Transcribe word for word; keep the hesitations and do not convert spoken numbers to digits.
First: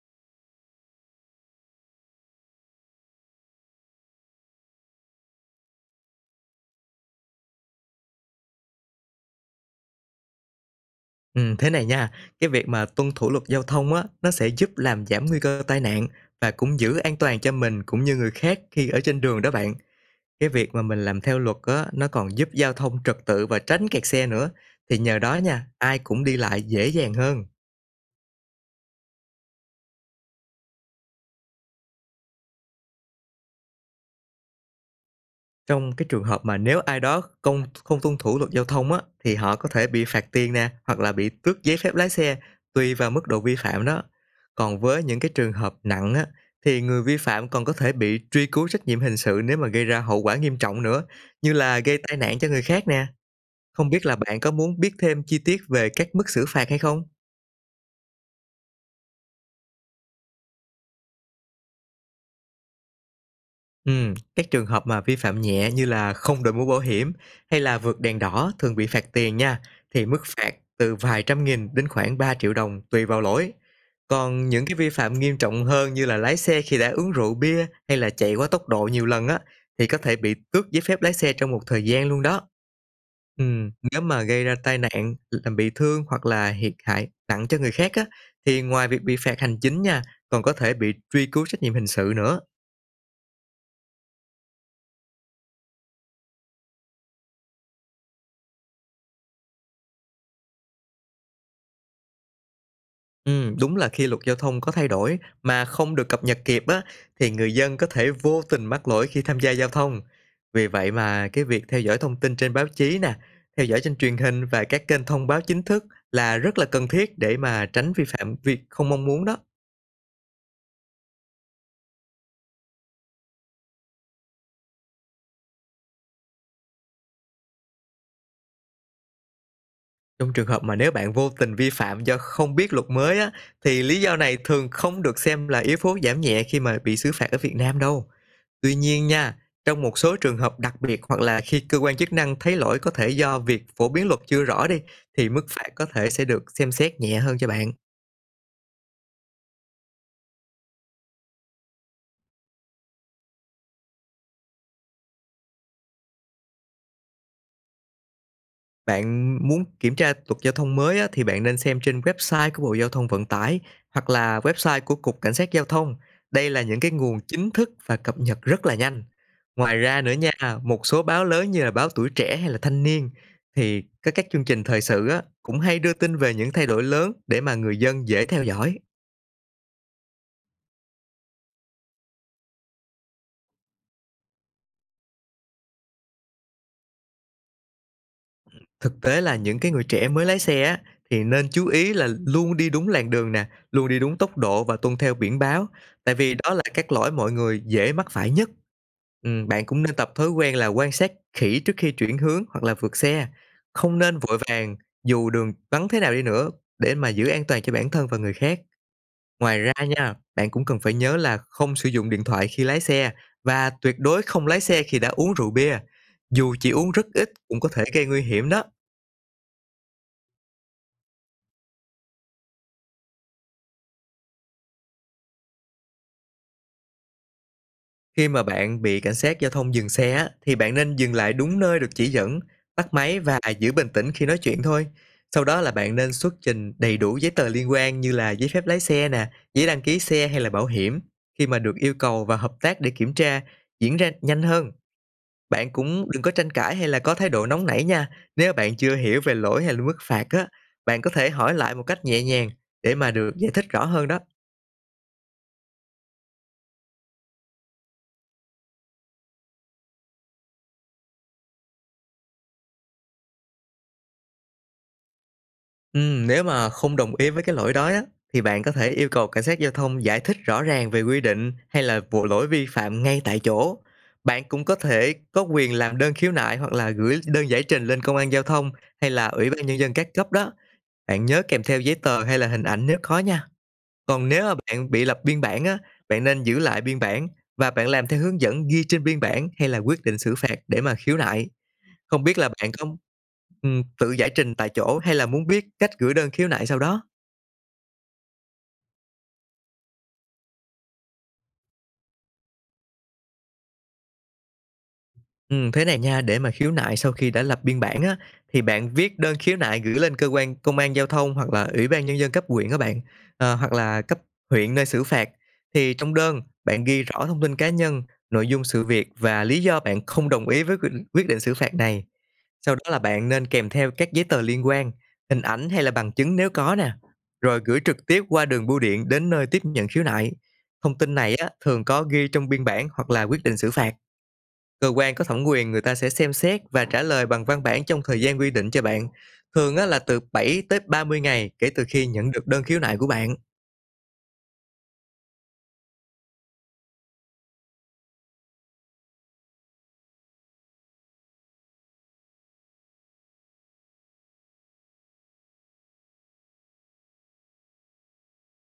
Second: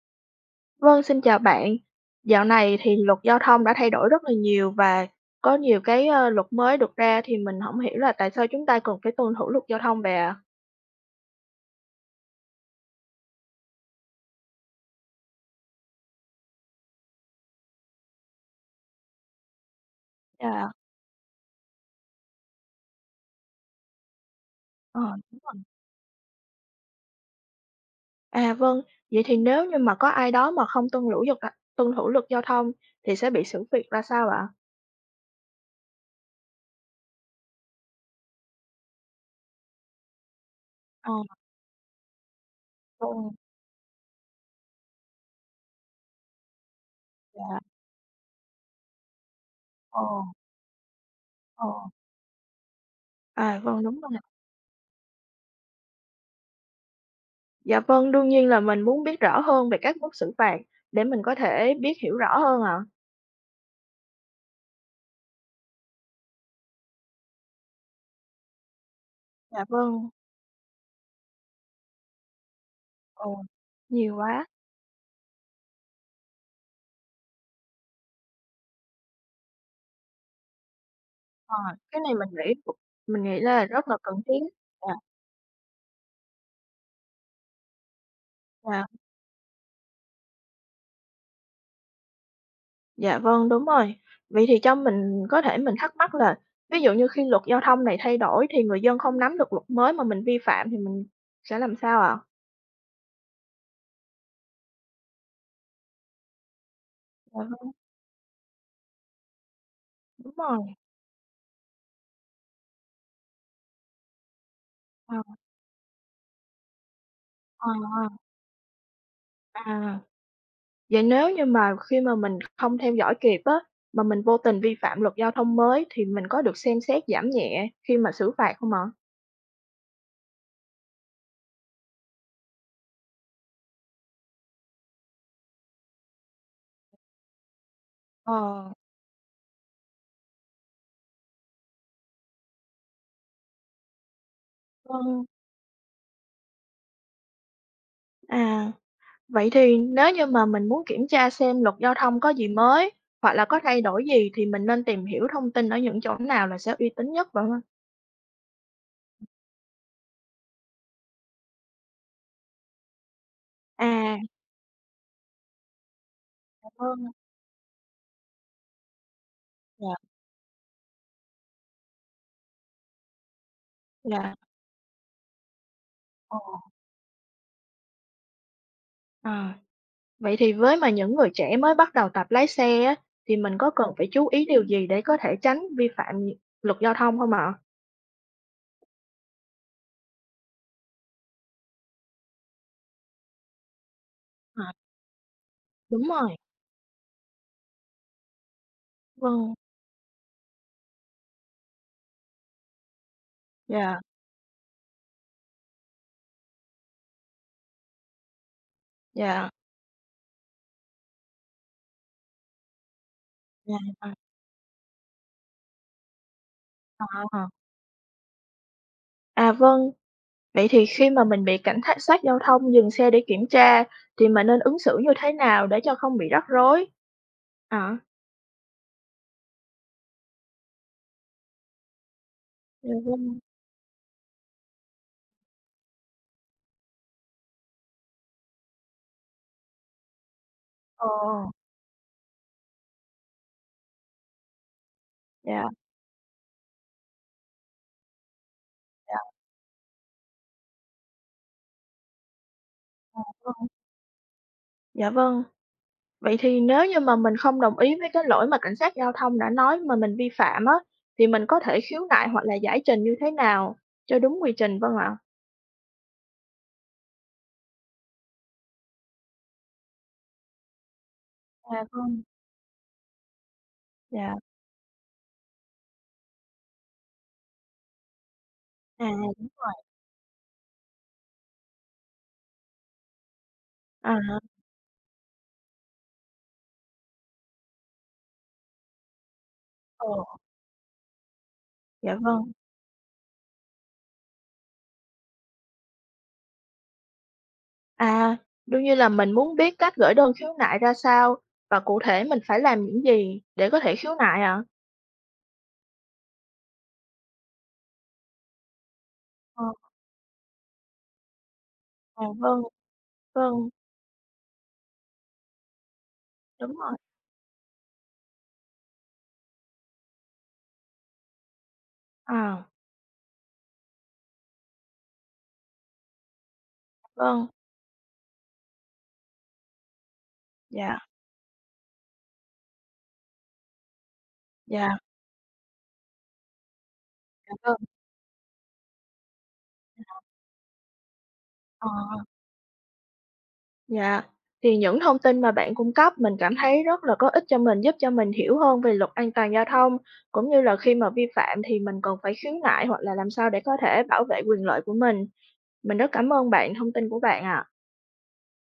Vâng, xin chào bạn. Dạo này thì luật giao thông đã thay đổi rất là nhiều và có nhiều cái, ơ, luật mới được ra thì mình không hiểu là tại sao chúng ta cần phải tuân thủ luật giao thông vậy ạ? Ừm, thế này nha, cái việc mà tuân thủ luật giao thông á, nó sẽ giúp làm giảm nguy cơ tai nạn và cũng giữ an toàn cho mình cũng như người khác khi ở trên đường đó bạn. Cái À, việc mà mình làm theo luật á, nó còn giúp giao thông trật tự và tránh kẹt xe nữa. Thì ờ, nhờ đó đúng rồi. nha, ai cũng đi lại dễ dàng hơn. À, vâng, vậy thì nếu như mà có ai đó mà không tuân thủ luật, à, tuân thủ luật giao thông thì sẽ bị xử phạt ra sao ạ? Trong cái trường hợp mà nếu ai đó không không tuân thủ luật giao thông á, thì họ có thể bị phạt tiền nè, hoặc Ờ, là bị tước giấy phép lái xe, tùy vào mức vâng, độ vi phạm đó. Còn với những cái trường hợp nặng á, thì người vi phạm dạ, còn có thể bị truy cứu trách nhiệm hình sự nếu mà gây ra ờ, hậu quả nghiêm trọng nữa, như ờ, là gây tai nạn cho người khác nè. à, vâng, Không đúng biết rồi. là bạn có muốn biết thêm chi tiết về các mức xử phạt hay không? Dạ vâng, đương nhiên là mình muốn biết rõ hơn về các mức xử phạt để mình có thể biết hiểu rõ hơn ạ. Ừm, các trường hợp mà vi phạm nhẹ như là không đội mũ bảo hiểm hay là vượt đèn đỏ thường bị phạt tiền nha, Dạ thì vâng, mức phạt từ vài trăm nghìn đến khoảng ba triệu đồng tùy vào ờ, lỗi. nhiều quá. Còn những cái vi phạm nghiêm trọng hơn như là lái xe khi đã uống rượu bia hay là chạy quá tốc độ nhiều lần á, thì có thể bị tước giấy phép lái xe trong Ờ, một thời cái gian này luôn mình đó. nghĩ mình nghĩ là Ừm, rất là nếu cần mà thiết. gây ra tai Dạ, nạn, làm bị thương hoặc là thiệt hại nặng cho người khác á, thì dạ, ngoài việc bị phạt hành chính nha, còn có thể bị truy cứu trách nhiệm hình sự nữa. dạ vâng, đúng rồi. Vậy thì cho mình có thể mình thắc mắc là ví dụ như khi luật giao thông này thay đổi thì người dân không nắm được luật mới mà mình vi phạm thì mình sẽ làm sao ạ? Ừm, đúng là khi luật giao thông có thay đổi mà không được cập nhật kịp á, thì Dạ người vâng, dân có thể vô tình mắc lỗi khi tham gia giao thông. đúng rồi. Vì vậy mà cái việc theo dõi thông tin trên báo chí nè, theo dõi trên truyền hình và các kênh Ờ, thông báo chính thức là rất là cần thiết để mà ờ, tránh vi ờ, phạm việc không mong muốn đó. à, vậy nếu như mà khi mà mình không theo dõi kịp á, mà mình vô tình vi phạm luật giao thông mới thì mình có được xem xét giảm nhẹ khi mà xử phạt không ạ? Trong trường hợp mà nếu bạn vô tình vi phạm do không biết luật mới á, thì lý do này thường không được xem là yếu tố giảm nhẹ khi mà bị xử phạt ở Việt Nam đâu. Ờ, Tuy nhiên nha, trong một số trường hợp đặc biệt hoặc là khi cơ quan chức năng thấy lỗi có thể do việc phổ biến luật chưa rõ đi, vâng, thì mức phạt có thể sẽ được xem xét nhẹ hơn cho bạn. à. Vậy thì nếu như mà mình muốn kiểm tra xem luật giao thông có gì mới hoặc là có thay đổi gì thì mình nên tìm hiểu thông tin ở những chỗ nào là sẽ uy tín nhất vậy không? Bạn muốn kiểm tra luật giao thông mới á, thì bạn nên xem trên website của Bộ Giao thông Vận tải hoặc À, là website của Cục Cảnh sát Giao thông. Đây là những ờ, cái nguồn chính thức và cập nhật rất là nhanh. Ngoài dạ, ra nữa nha, một số báo lớn như là báo Tuổi Trẻ hay là Thanh Niên thì các các dạ, chương trình thời sự á, cũng hay đưa tin về ồ, những thay đổi lớn để mà người dân dễ theo dõi. à. Vậy thì với mà những người trẻ mới bắt đầu tập lái xe á, thì mình có cần phải chú ý điều gì để có thể tránh vi phạm nhị- luật giao thông không ạ? Thực tế là những cái người trẻ mới lái xe á, thì nên chú ý là luôn đi đúng làn đường nè, luôn đi đúng tốc độ À, và tuân theo biển báo, đúng tại vì rồi, đó là các lỗi mọi người dễ mắc phải nhất. Ừ, vâng, bạn cũng nên tập thói quen là quan sát kỹ trước khi chuyển hướng hoặc là vượt xe, dạ, không nên vội vàng dù đường vắng thế nào đi nữa để mà giữ an toàn cho bản thân và người khác. dạ, Ngoài ra nha, bạn cũng cần phải nhớ là không sử dụng điện thoại khi lái xe và dạ, tuyệt à, đối không lái xe khi đã uống rượu bia. Dù chỉ uống rất ít à. cũng có thể gây nguy hiểm đó. À vâng, vậy thì khi mà mình bị cảnh thác sát giao thông dừng xe để kiểm tra thì mình nên ứng xử như thế nào để cho không bị rắc rối? À, Khi mà bạn bị cảnh sát giao thông dừng xe á, thì bạn nên dừng lại đúng nơi được chỉ dẫn, dạ tắt máy vâng. và giữ bình tĩnh khi nói chuyện thôi. Sau đó là bạn nên xuất trình đầy đủ giấy tờ liên quan như là giấy phép lái xe nè, giấy đăng ký xe hay là bảo hiểm. Ờ, Khi mà được yêu cầu và hợp tác để kiểm tra diễn ra nhanh hơn, dạ, bạn cũng đừng có tranh cãi hay là có thái độ nóng nảy nha. Nếu bạn chưa dạ, hiểu về lỗi hay là mức phạt á, bạn có thể hỏi lại một cách nhẹ nhàng để mà được giải thích rõ hơn đó. dạ vâng. Vậy thì nếu như mà mình không đồng ý với cái lỗi mà cảnh sát giao thông đã nói mà mình vi phạm á, thì mình có thể khiếu nại hoặc là giải trình như thế nào cho đúng quy trình vâng ạ? Ừm, nếu mà không đồng ý với cái lỗi đó á, thì bạn có thể yêu cầu cảnh sát giao thông giải thích rõ ràng về quy định À, hay là vâng, vụ lỗi vi phạm ngay tại chỗ. dạ, Bạn cũng có thể có quyền làm đơn khiếu nại hoặc là gửi đơn giải trình lên công an giao thông à, hay là đúng ủy ban rồi. nhân dân các cấp đó. Bạn nhớ kèm theo giấy tờ hay là hình ảnh nếu có nha. À, Còn nếu mà bạn bị lập biên bản á, bạn nên giữ lại biên bản và bạn làm theo hướng dẫn ghi trên biên bản hay là quyết ờ, định xử phạt để mà khiếu nại. dạ Không biết là vâng. bạn có, ừm, tự giải trình tại chỗ hay là muốn biết cách gửi đơn khiếu nại sau đó? À, đương nhiên là mình muốn biết cách gửi đơn khiếu nại ra sao và cụ thể mình phải làm những gì để có thể khiếu nại ạ? Ừm, thế này nha, để mà khiếu nại sau khi đã lập biên bản á, thì bạn viết đơn khiếu Ờ, nại gửi lên cơ quan công an giao thông hoặc là ủy ban nhân ờ, dân cấp vâng, huyện các bạn, ờ, vâng, hoặc là cấp huyện nơi xử phạt. Thì trong đơn, đúng bạn rồi. ghi rõ thông tin cá nhân, nội dung sự việc và lý do bạn không đồng ý với quyết quyết định xử phạt này. À, Sau đó là bạn nên kèm theo các giấy tờ liên quan, hình ảnh hay là bằng chứng nếu có nè, vâng, rồi gửi trực tiếp qua đường bưu điện đến nơi tiếp nhận khiếu nại. dạ, Thông tin này á, thường có ghi trong biên bản hoặc là quyết định xử phạt. dạ, Cơ quan có thẩm quyền người ta sẽ xem xét và trả lời bằng văn vâng, bản trong thời gian quy định cho bạn, thường á là từ bảy tới ba mươi ngày kể từ ờ, khi nhận được đơn khiếu nại của bạn. dạ. Thì những thông tin mà bạn cung cấp mình cảm thấy rất là có ích cho mình, giúp cho mình hiểu hơn về luật an toàn giao thông, cũng như là khi mà vi phạm thì mình cần phải khiếu nại hoặc là làm sao để có thể bảo vệ quyền lợi của mình. Mình rất cảm ơn bạn, thông tin của bạn ạ.